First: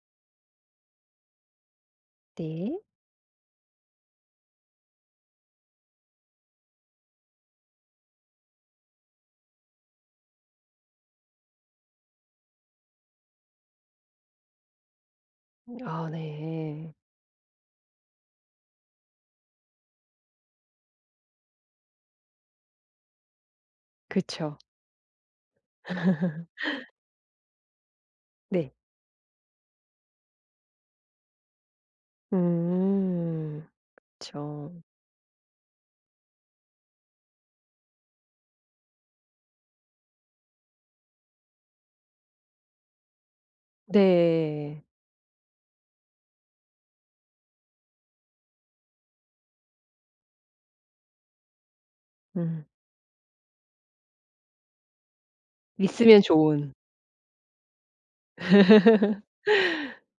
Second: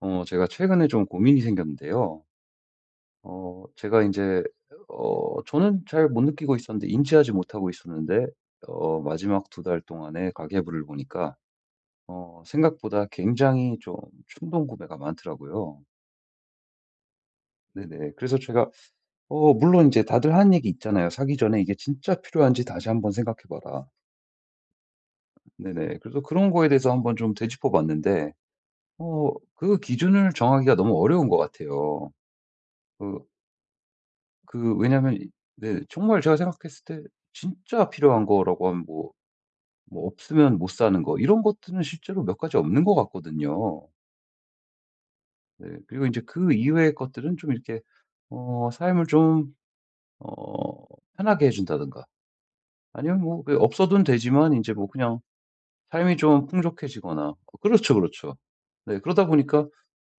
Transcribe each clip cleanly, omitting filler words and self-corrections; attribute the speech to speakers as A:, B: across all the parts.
A: 제가 최근에 좀 고민이 생겼는데요.
B: 네.
A: 제가 이제 저는 잘 못 느끼고 있었는데 인지하지 못하고 있었는데, 마지막 2달 동안에 가계부를 보니까 생각보다 굉장히 좀 충동 구매가 많더라고요.
B: 아 네.
A: 네네. 그래서 제가 물론 이제 다들 하는 얘기 있잖아요. "사기 전에 이게 진짜 필요한지 다시 한번 생각해 봐라."
B: 그쵸.
A: 네네. 그래서 그런 거에 대해서 한번 좀 되짚어 봤는데
B: 네.
A: 그 기준을 정하기가 너무 어려운 것 같아요. 그
B: 음. 그쵸.
A: 왜냐면 이, 네, 정말 제가 생각했을 때 진짜 필요한 거라고 하면, 뭐 없으면 못 사는 거 이런 것들은 실제로 몇 가지 없는 것 같거든요.
B: 네.
A: 네. 그리고 이제 그 이외의 것들은 좀 이렇게 삶을 좀 어 편하게 해 준다든가,
B: 음.
A: 아니면 뭐그 없어도 되지만 이제 뭐 그냥 삶이
B: 있으면
A: 좀
B: 좋은.
A: 풍족해지거나, 그렇죠, 그렇죠. 네. 그러다 보니까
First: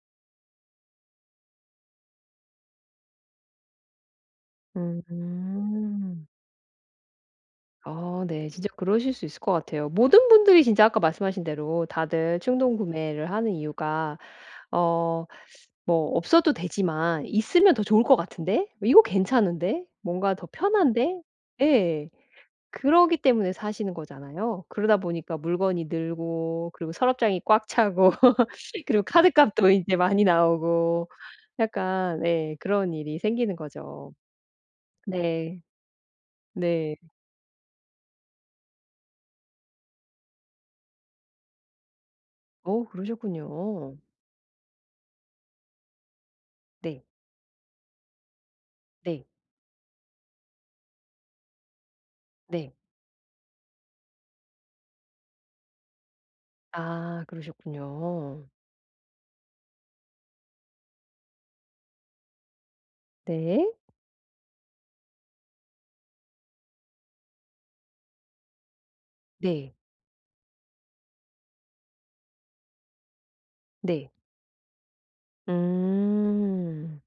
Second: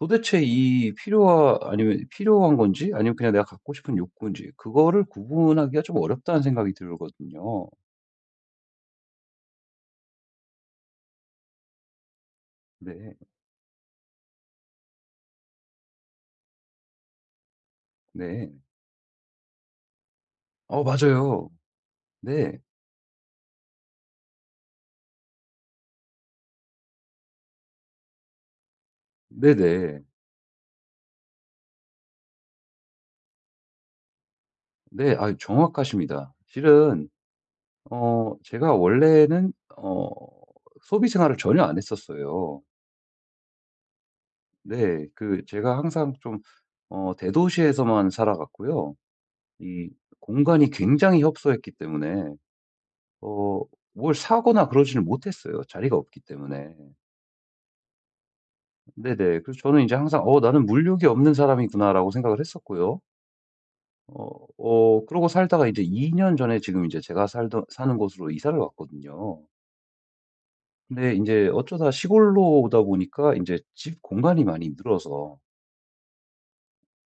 A: 도대체 이 필요와 아니면 필요한 건지 아니면 그냥 내가 갖고 싶은 욕구인지 그거를 구분하기가 좀
B: 음.
A: 어렵다는 생각이 들거든요.
B: 아 네. 진짜 그러실 수 있을 것 같아요. 모든 분들이 진짜 아까 말씀하신 대로 다들 충동
A: 네.
B: 구매를 하는 이유가 어 뭐 '없어도 되지만 있으면 더 좋을 것
A: 네.
B: 같은데? 이거 괜찮은데? 뭔가 더 편한데?'
A: 맞아요.
B: 예.
A: 네.
B: 그러기 때문에 사시는 거잖아요. 그러다 보니까 물건이 늘고, 그리고 서랍장이 꽉 차고, 그리고 카드값도 이제
A: 네네.
B: 많이 나오고 약간 네 그런 일이 생기는 거죠.
A: 네. 아
B: 네.
A: 정확하십니다.
B: 네.
A: 실은 제가 원래는 소비 생활을 전혀 안 했었어요.
B: 어 그러셨군요.
A: 네. 그 제가 항상 좀
B: 네.
A: 대도시에서만 살아갔고요.
B: 네.
A: 이 공간이 굉장히 협소했기 때문에
B: 네.
A: 어 뭘 사거나 그러지를 못했어요, 자리가 없기 때문에.
B: 아 그러셨군요.
A: 네네. 그래서 저는 이제 항상 나는 물욕이 없는 사람이구나.'라고 생각을 했었고요.
B: 네.
A: 그러고 살다가 이제 2 년 전에 지금 이제 제가 살던 사는 곳으로 이사를 왔거든요.
B: 네.
A: 근데 이제 어쩌다 시골로 오다 보니까 이제 집
B: 네.
A: 공간이 많이 늘어서
B: 음.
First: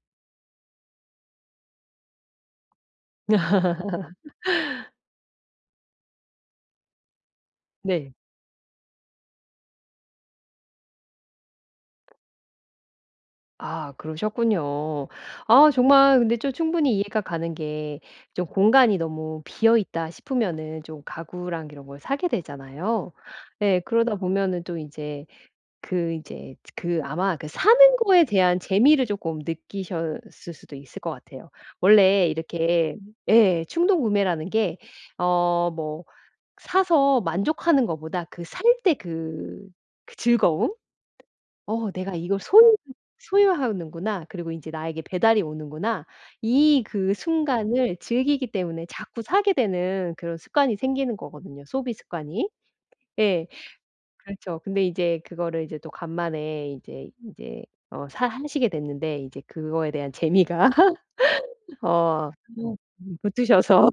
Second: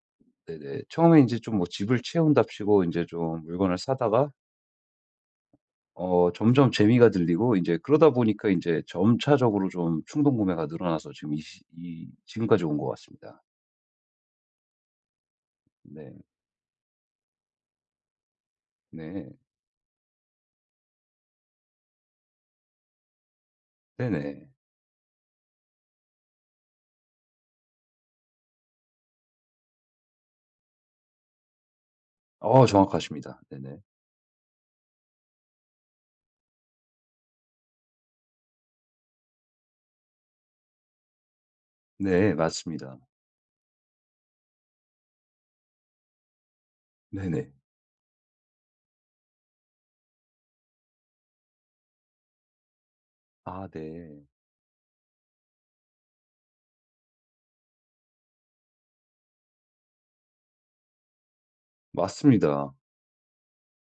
A: 네네, 처음에 이제 좀 뭐 집을 채운답시고 이제 좀 물건을 사다가 점점 재미가 들리고, 이제 그러다
B: 네.
A: 보니까 이제 점차적으로 좀 충동 구매가 늘어나서 지금 이 시 이 지금까지 온 것 같습니다.
B: 아 그러셨군요. 아
A: 네.
B: 정말 근데 좀 충분히 이해가 가는 게 좀 공간이
A: 네.
B: 너무 비어 있다 싶으면은 좀 가구랑 이런 걸 사게 되잖아요. 네 그러다
A: 네네.
B: 보면은 또 이제 그 이제 그 아마 그 사는 거에 대한 재미를 조금 느끼셨을 수도 있을 것 같아요. 원래 이렇게
A: 정확하십니다.
B: 예
A: 네네.
B: 충동 구매라는 게 뭐 사서 만족하는 것보다 그 살 때그 그 즐거움? 어 '내가
A: 네,
B: 이걸 소유
A: 맞습니다.
B: 소유하는구나. 그리고 인제 나에게 배달이 오는구나.' 이 그
A: 네네.
B: 순간을 즐기기 때문에 자꾸 사게 되는 그런 습관이 생기는 거거든요, 소비 습관이. 예.
A: 아 네.
B: 그렇죠. 근데 이제 그거를 이제 또 간만에 이제 인제 사 하시게 됐는데 이제 그거에 대한 재미가 어
A: 맞습니다.
B: 음 붙으셔서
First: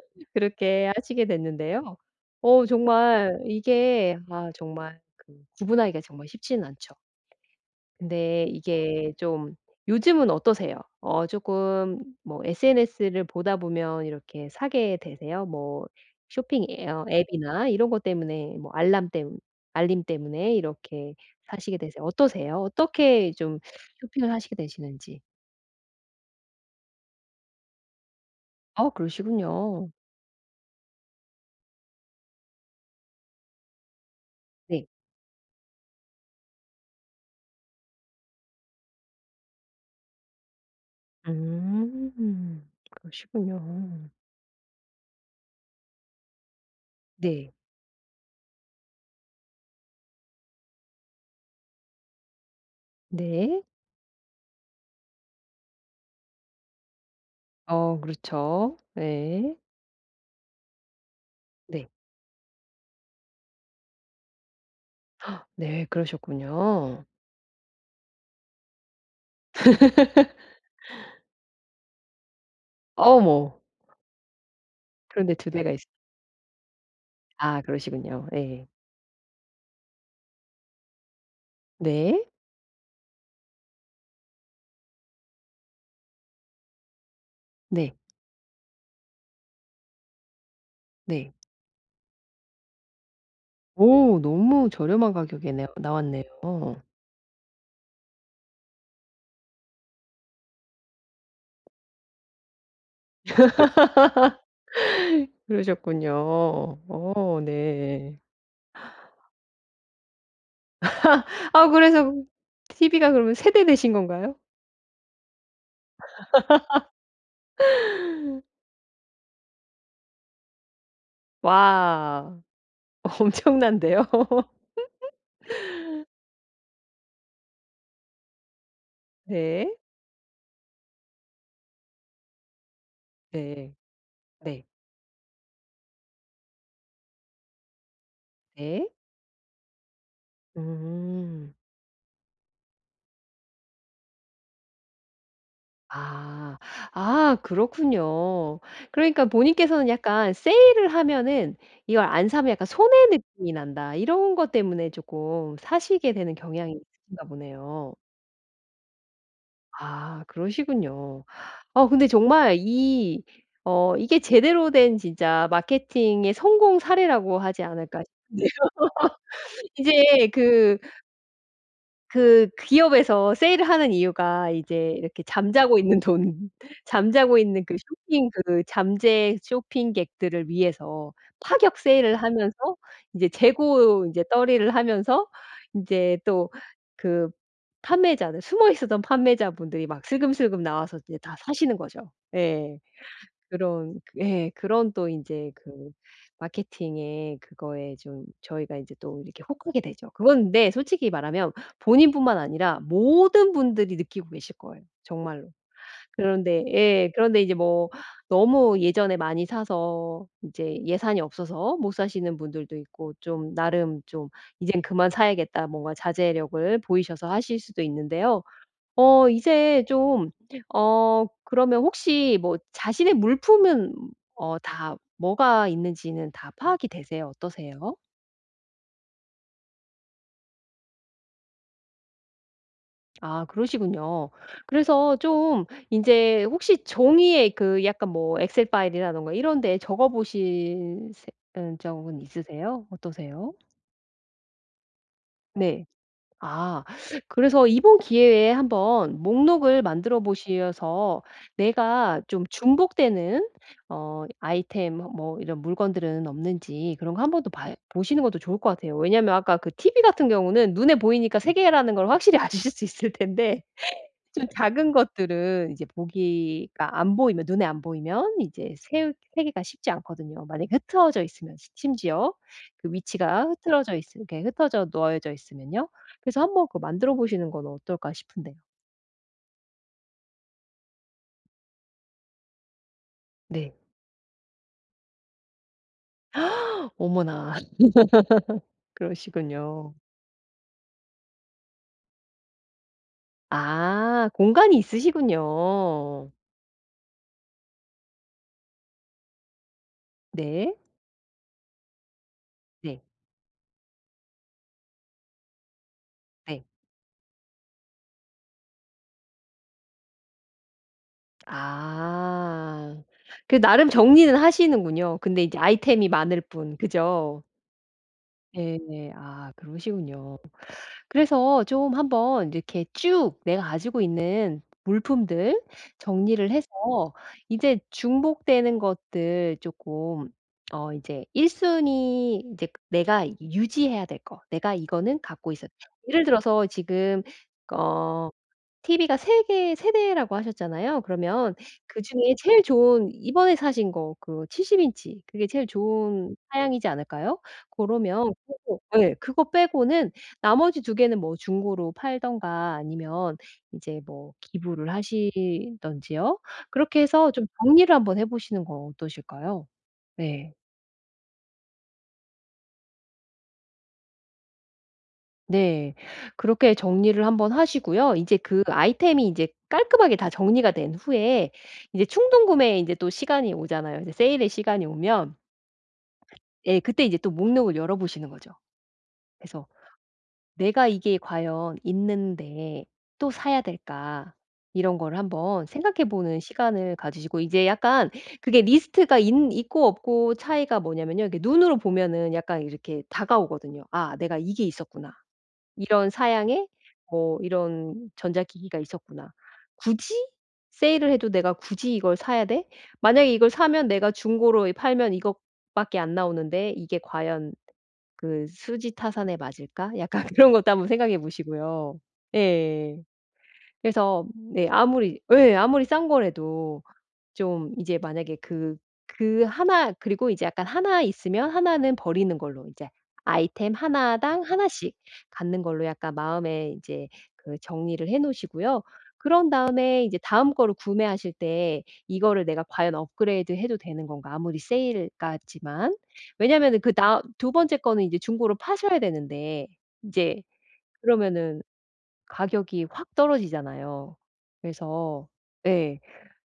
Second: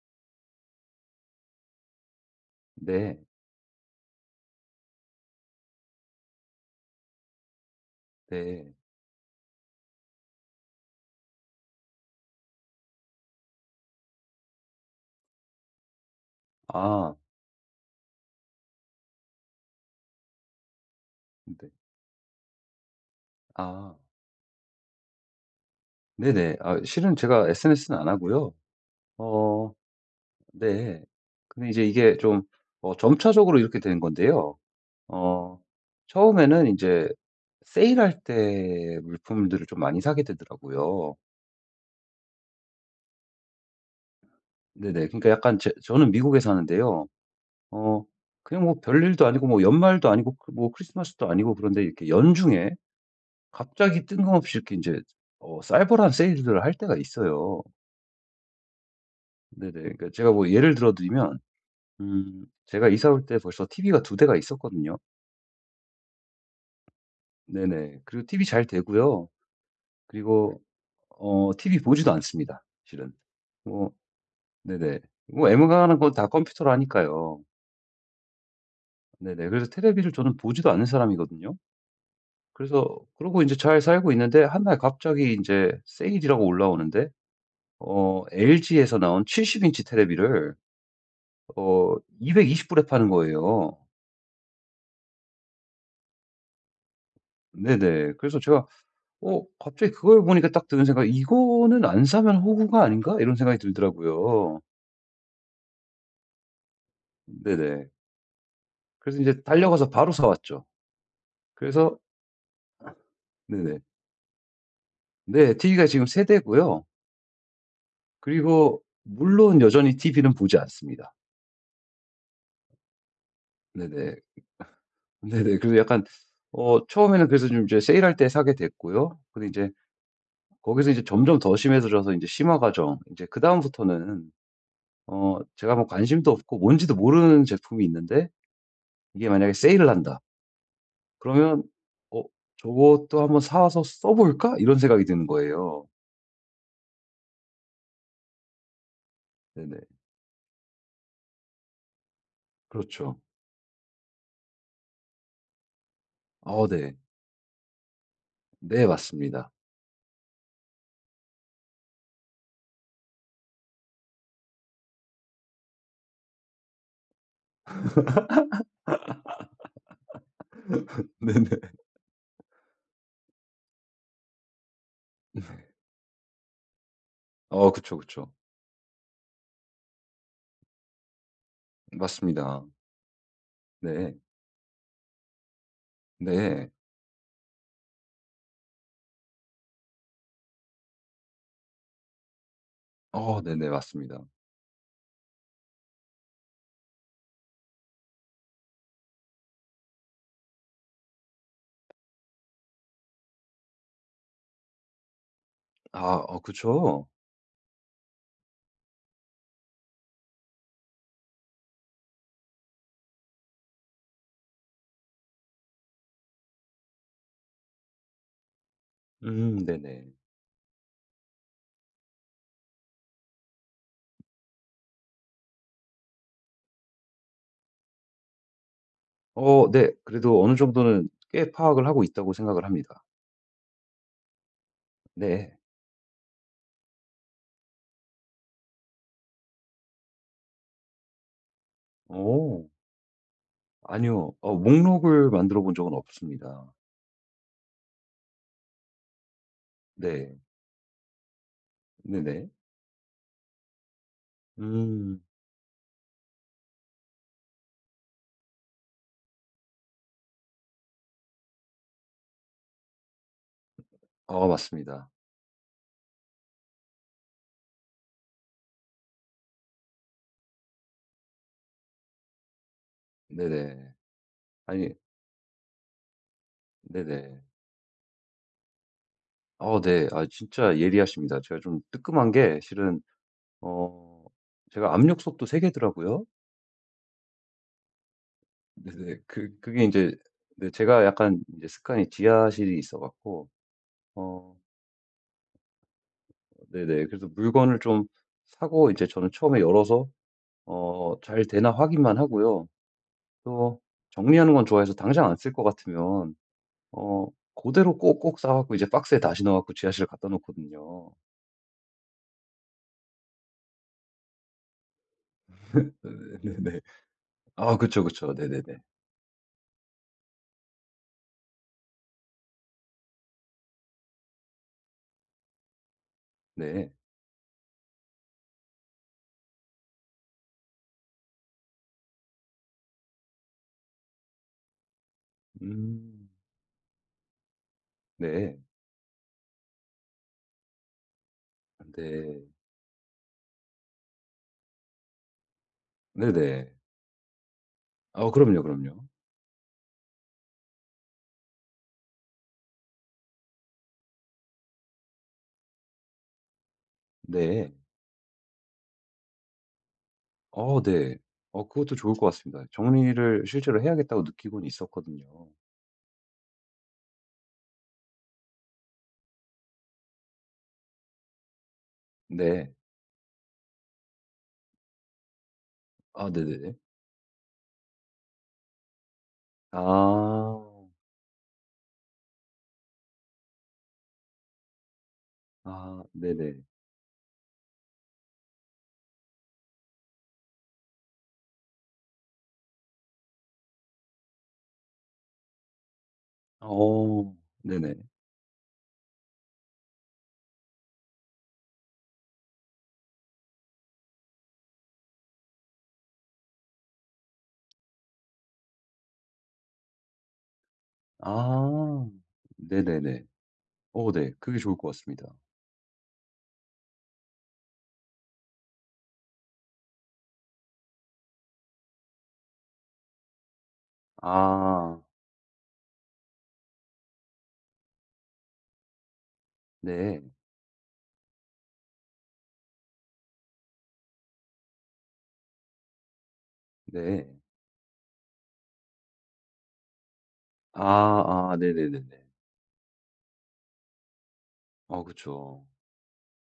B: 그렇게 하시게 됐는데요. 어
A: 네.
B: 정말 이게 아 정말 그 구분하기가 정말 쉽지는 않죠. 근데
A: 네.
B: 이게 좀 요즘은 어떠세요? 어 조금 뭐 SNS를 보다 보면 이렇게 사게 되세요? 뭐 쇼핑 앱
A: 아
B: 앱이나 이런 것 때문에 뭐 알람 때문 알림 때문에 이렇게
A: 네.
B: 사시게 되세요? 어떠세요? 어떻게 좀
A: 아
B: 쇼핑을 하시게 되시는지?
A: 네네. 아 실은 제가 SNS는 안 하고요.
B: 아
A: 어
B: 그러시군요.
A: 네. 근데 이제 이게 좀 점차적으로 이렇게 된 건데요.
B: 네.
A: 어 처음에는 이제 세일할 때 물품들을 좀 많이 사게 되더라고요.
B: 음. 그러시군요.
A: 네네. 그러니까 약간 제 저는 미국에 사는데요.
B: 네.
A: 어 그냥 뭐 별일도 아니고, 뭐 연말도 아니고, 크 뭐 크리스마스도 아니고, 그런데 이렇게 연중에
B: 네.
A: 갑자기 뜬금없이 이렇게 이제 살벌한 세일들을 할 때가 있어요.
B: 어 그렇죠. 네.
A: 네네. 그러니까 제가 뭐 예를 들어 드리면,
B: 네.
A: 제가 이사 올 때 벌써 TV가 2대가 있었거든요.
B: 네 그러셨군요.
A: 네네. 그리고 TV 잘 되고요. 그리고 TV 보지도 않습니다, 실은.
B: 어머.
A: 뭐 네네.
B: 그런데
A: 뭐
B: 두
A: 웬
B: 대가
A: 만는건 다 컴퓨터로 하니까요.
B: 아 그러시군요. 예.
A: 네네. 그래서 테레비를 저는 보지도 않는 사람이거든요.
B: 네.
A: 그래서 그러고 이제 잘 살고 있는데 한날 갑자기 이제 세일이라고 올라오는데,
B: 네.
A: LG에서 나온 70 인치 테레비를
B: 네.
A: 220 불에 파는 거예요.
B: 오 너무 저렴한 가격에 네 나왔네요.
A: 네네. 그래서 제가 갑자기 그걸 보니까 딱 드는 생각, '이 거는 안 사면 호구가 아닌가?' 이런 생각이 들더라고요.
B: 그러셨군요. 어
A: 네네.
B: 네.
A: 그래서 이제 달려가서 바로 사 왔죠.
B: 아
A: 그래서
B: 그래서 TV가 그러면
A: 네네.
B: 세대되신 건가요?
A: 네, TV가 지금 3 대고요. 그리고 물론 여전히 TV는 보지 않습니다.
B: 와.
A: 네네.
B: 엄청난데요.
A: 네네. 그래서 약간 처음에는 그래서 좀 이제 세일할 때 사게 됐고요. 근데 이제
B: 네.
A: 거기서 이제 점점 더 심해져서 이제 심화 과정, 이제
B: 네.
A: 그다음부터는
B: 네.
A: 제가 뭐 관심도 없고 뭔지도 모르는 제품이 있는데
B: 네.
A: 이게 만약에 세일을 한다.
B: 음.
A: 그러면 '어 저것도 한번 사 와서 써 볼까?' 이런 생각이 드는 거예요.
B: 아. 아 그렇군요. 그러니까
A: 네네.
B: 본인께서는 약간 세일을 하면은 이걸 안 사면 약간 '손해
A: 그렇죠.
B: 느낌이 난다.' 이런 것 때문에 조금 사시게 되는 경향이
A: 네.
B: 있으신가 보네요.
A: 네, 맞습니다.
B: 아 그러시군요. 어 근데 정말 이 이게 제대로 된 진짜 마케팅의 성공 사례라고 하지 않을까 싶은데 이제 그
A: 네네.
B: 그 기업에서 세일을 하는 이유가 이제 이렇게 잠자고 있는 돈 잠자고 있는 그
A: 그쵸, 그쵸.
B: 쇼핑 그 잠재 쇼핑객들을 위해서 파격 세일을 하면서
A: 맞습니다.
B: 이제 재고
A: 네.
B: 인제 떨이를 하면서 인제 또
A: 네.
B: 그 판매자들 숨어 있었던 판매자분들이 막 슬금슬금 나와서 이제 다 사시는 거죠. 예.
A: 네네,
B: 그런
A: 맞습니다.
B: 그 예. 그런 또 이제 그 마케팅의 그거에 좀 저희가 이제 또 이렇게 혹하게 되죠. 그건 네데 솔직히 말하면 본인뿐만 아니라 모든 분들이 느끼고 계실 거예요 정말로.
A: 아
B: 그런데
A: 그쵸.
B: 예. 그런데 이제 뭐 너무 예전에 많이 사서 이제 예산이 없어서 못 사시는 분들도 있고, 좀 나름 좀 '이젠 그만 사야겠다.' 뭔가 자제력을 보이셔서 하실 수도 있는데요. 어 이제
A: 네네.
B: 좀 어 그러면 혹시 뭐 자신의 물품은 어 다 뭐가 있는지는 다 파악이 되세요? 어떠세요?
A: 네. 그래도 어느 정도는 꽤 파악을 하고 있다고 생각을 합니다.
B: 아 그러시군요. 그래서
A: 네.
B: 좀 이제 혹시 종이에 그 약간 뭐 엑셀 파일이라던가 이런 데 적어 보신 적은
A: 어
B: 있으세요? 어떠세요?
A: 아니요, 목록을 만들어 본
B: 네.
A: 적은 없습니다.
B: 아. 그래서 이번 기회에 한번 목록을 만들어
A: 네.
B: 보셔서 내가 좀
A: 네네.
B: 중복되는 아이템 뭐
A: 음.
B: 뭐 이런 물건들은 없는지 그런 거 한번 더 보시는 것도 좋을 것 같아요. 왜냐하면 아까 그 TV 같은 경우는 눈에 보이니까 세 개라는 걸 확실히 아실 수 있을 텐데 좀 작은
A: 맞습니다.
B: 것들은 이제 보기가 안 보이면 눈에 안 보이면 이제 세우 세기가 쉽지 않거든요. 만약에 흩어져 있으면 시 심지어 그 위치가
A: 네네.
B: 흐트러져 있으 이렇게 흩어져
A: 아니
B: 놓여져 있으면요. 그래서 한번 그거 만들어
A: 네네.
B: 보시는 건 어떨까 싶은데요.
A: 네. 아 진짜 예리하십니다. 제가 좀 뜨끔한 게 실은
B: 네.
A: 어 제가 압력솥도 3 개더라고요.
B: 어머나
A: 네네. 그게 이
B: 그러시군요.
A: 제 네, 제가 약간 이제 습관이, 지하실이 있어 갖고
B: 아
A: 어
B: 공간이 있으시군요.
A: 네네. 그래서 물건을 좀 사고, 이제 저는 처음에 열어서
B: 네.
A: 잘 되나 확인만 하고요.
B: 네.
A: 또 정리하는 건 좋아해서 당장 안 쓸 것 같으면
B: 네.
A: 어 그대로 꼭꼭 싸 갖고 이제 박스에 다시 넣어 갖고 지하실에 갖다 놓거든요.
B: 아. 그 나름 정리는 하시는군요. 근데 이제 아이템이 많을 뿐.
A: 네네네.
B: 그죠?
A: 아 그쵸, 그쵸. 네네네.
B: 예. 아 그러시군요. 그래서 좀 한번 이렇게 쭉 내가 가지고 있는 물품들 정리를
A: 네.
B: 해서 이제 중복되는 것들 조금 이제 1순위 순위 이제 내가 유지해야 될 거. 내가 이거는 갖고 있어 예를
A: 음.
B: 들어서 지금 어
A: 네.
B: TV가 3개세 대라고 하셨잖아요. 그러면 그중에
A: 네.
B: 제일 좋은 이번에 사신 거 그 70인치 인치 그게 제일 좋은
A: 네네.
B: 사양이지 않을까요? 그러면
A: 그럼요,
B: 그거
A: 그럼요.
B: 예 그거 빼고는 나머지 두 개는 뭐 중고로 팔든가 아니면 이제 뭐 기부를 하시든지요. 그렇게 해서 좀
A: 네.
B: 정리를 한번 해 보시는 건 어떠실까요? 네.
A: 네. 그것도 좋을 것 같습니다. 정리를 실제로 해야겠다고 느끼고는 있었거든요.
B: 네. 그렇게 정리를 한번 하시고요. 이제 그 아이템이 이제 깔끔하게 다 정리가 된 후에 이제 충동
A: 네.
B: 구매에 제또 시간이 오잖아요. 이제 세일의 시간이 오면
A: 아 네네네.
B: 예 그때 이제 또 목록을 열어 보시는 거죠. 그래서
A: 아.
B: '내가 이게 과연 있는데 또 사야 될까?' 이런 거를 한번
A: 아
B: 생각해 보는
A: 네네.
B: 시간을 가지시고 이제 약간 그게 리스트가 인 있고 없고 차이가 뭐냐면요. 이렇게 눈으로 보면은 약간 이렇게 다가오거든요. '아 내가 이게 있었구나.' '이런 사양의
A: 어
B: 뭐
A: 네네.
B: 이런 전자기기가 있었구나. 굳이 세일을 해도 내가 굳이 이걸 사야 돼? 만약에 이걸 사면 내가 중고로 팔면 이것밖에 안 나오는데 이게 과연 그 수지타산에 맞을까?' 약간 그런 것도 한번 생각해 보시고요.
A: 아.
B: 예.
A: 네네네.
B: 그래서
A: 네. 그게
B: 네
A: 좋을 것
B: 아무리
A: 같습니다.
B: 예 아무리 싼 거라도 좀 이제 만약에 그그나 그리고 이제 약간 하나 있으면 하나는 버리는 걸로 이제 아이템 하나당 하나씩
A: 아.
B: 갖는 걸로 약간 마음에 이제 그 정리를 해 놓으시고요. 그런 다음에 이제
A: 네.
B: 다음 거를 구매하실 때 이거를 내가 과연 업그레이드 해도 되는 건가 아무리 세일 같지만. 왜냐면은 그 나
A: 네.
B: 두 번째 거는 이제 중고로 파셔야 되는데 이제
A: 아아
B: 그러면은
A: 네네네네.
B: 가격이 확 떨어지잖아요. 그래서
A: 그쵸.
B: 예.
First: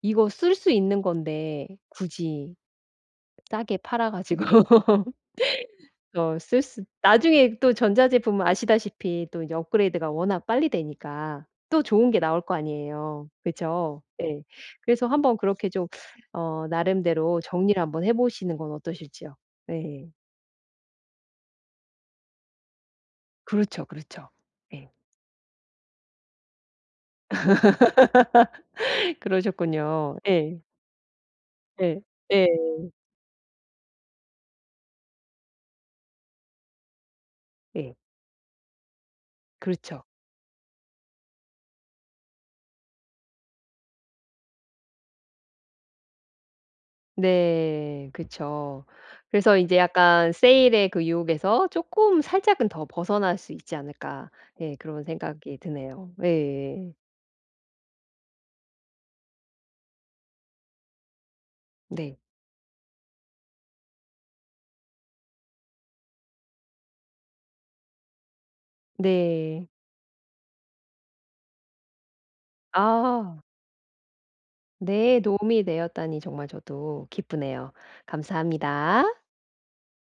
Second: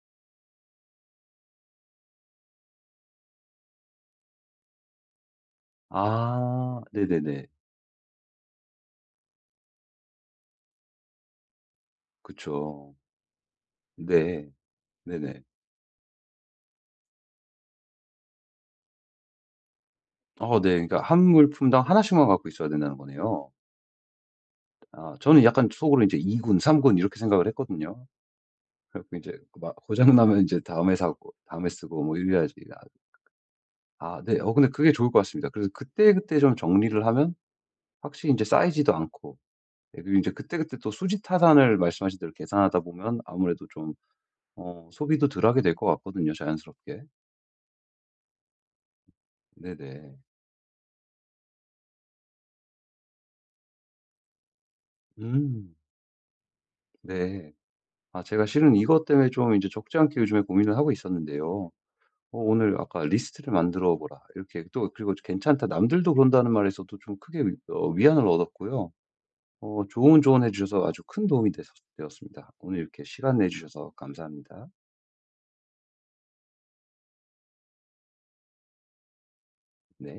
B: 이거 쓸 수 있는 건데 굳이 싸게 팔아 가지고 어 쓸
A: 아
B: 수
A: 네네네.
B: 나중에 또 전자제품은 아시다시피 또 이제 업그레이드가 워낙 빨리 되니까 또 좋은 게 나올 거
A: 그쵸.
B: 아니에요. 그죠? 네.
A: 네.
B: 그래서 한번
A: 네네.
B: 그렇게 좀 나름대로 정리를 한번 해 보시는 건 어떠실지요? 네.
A: 네. 그러니까 한 물품당 하나 씩만 갖고 있어야 된다는 거네요.
B: 그렇죠, 그렇죠. 네.
A: 아 저는 약간 속으로 이제 2 군, 3군 이렇게 생각을 했거든요. 그래 갖고 이제 막 고장
B: 그러셨군요.
A: 나면 이제
B: 네.
A: 다음에 사고 다음에
B: 네.
A: 쓰고 뭐
B: 네.
A: 이래야지. 아 아 네. 근데 그게 좋을 것 같습니다. 그래서 그때그때 좀 정리를 하면
B: 네.
A: 확실히 이제 쌓이지도 않고, 예
B: 그렇죠.
A: 그리고 이제 그때그때 또 수지 타산을 말씀하신 대로 계산하다 보면 아무래도 좀 소비도 덜 하게 될 것 같거든요, 자연스럽게.
B: 네. 그쵸. 그래서 이제
A: 네네.
B: 약간 세일의 그 유혹에서 쪼끔 살짝은 더 벗어날 수 있지 않을까 예 그런 생각이
A: 음.
B: 드네요. 예예.
A: 네. 아 제가 실은 이것 때문에 좀 이제 적지 않게 요즘에 고민을 하고 있었는데요.
B: 네.
A: 오늘 아까 "리스트를 만들어 보라." 이렇게, 또 그리고 괜찮다 남들도 그런다는 말에서도 좀 크게 위 어 위안을 얻었고요.
B: 네.
A: 좋은 조언해 주셔서 아주 큰 도움이 됐 되었습니다. 오늘 이렇게 시간
B: 아
A: 내 주셔서 감사합니다.
B: 네 도움이 되었다니 정말 저도 기쁘네요. 감사합니다.
A: 네.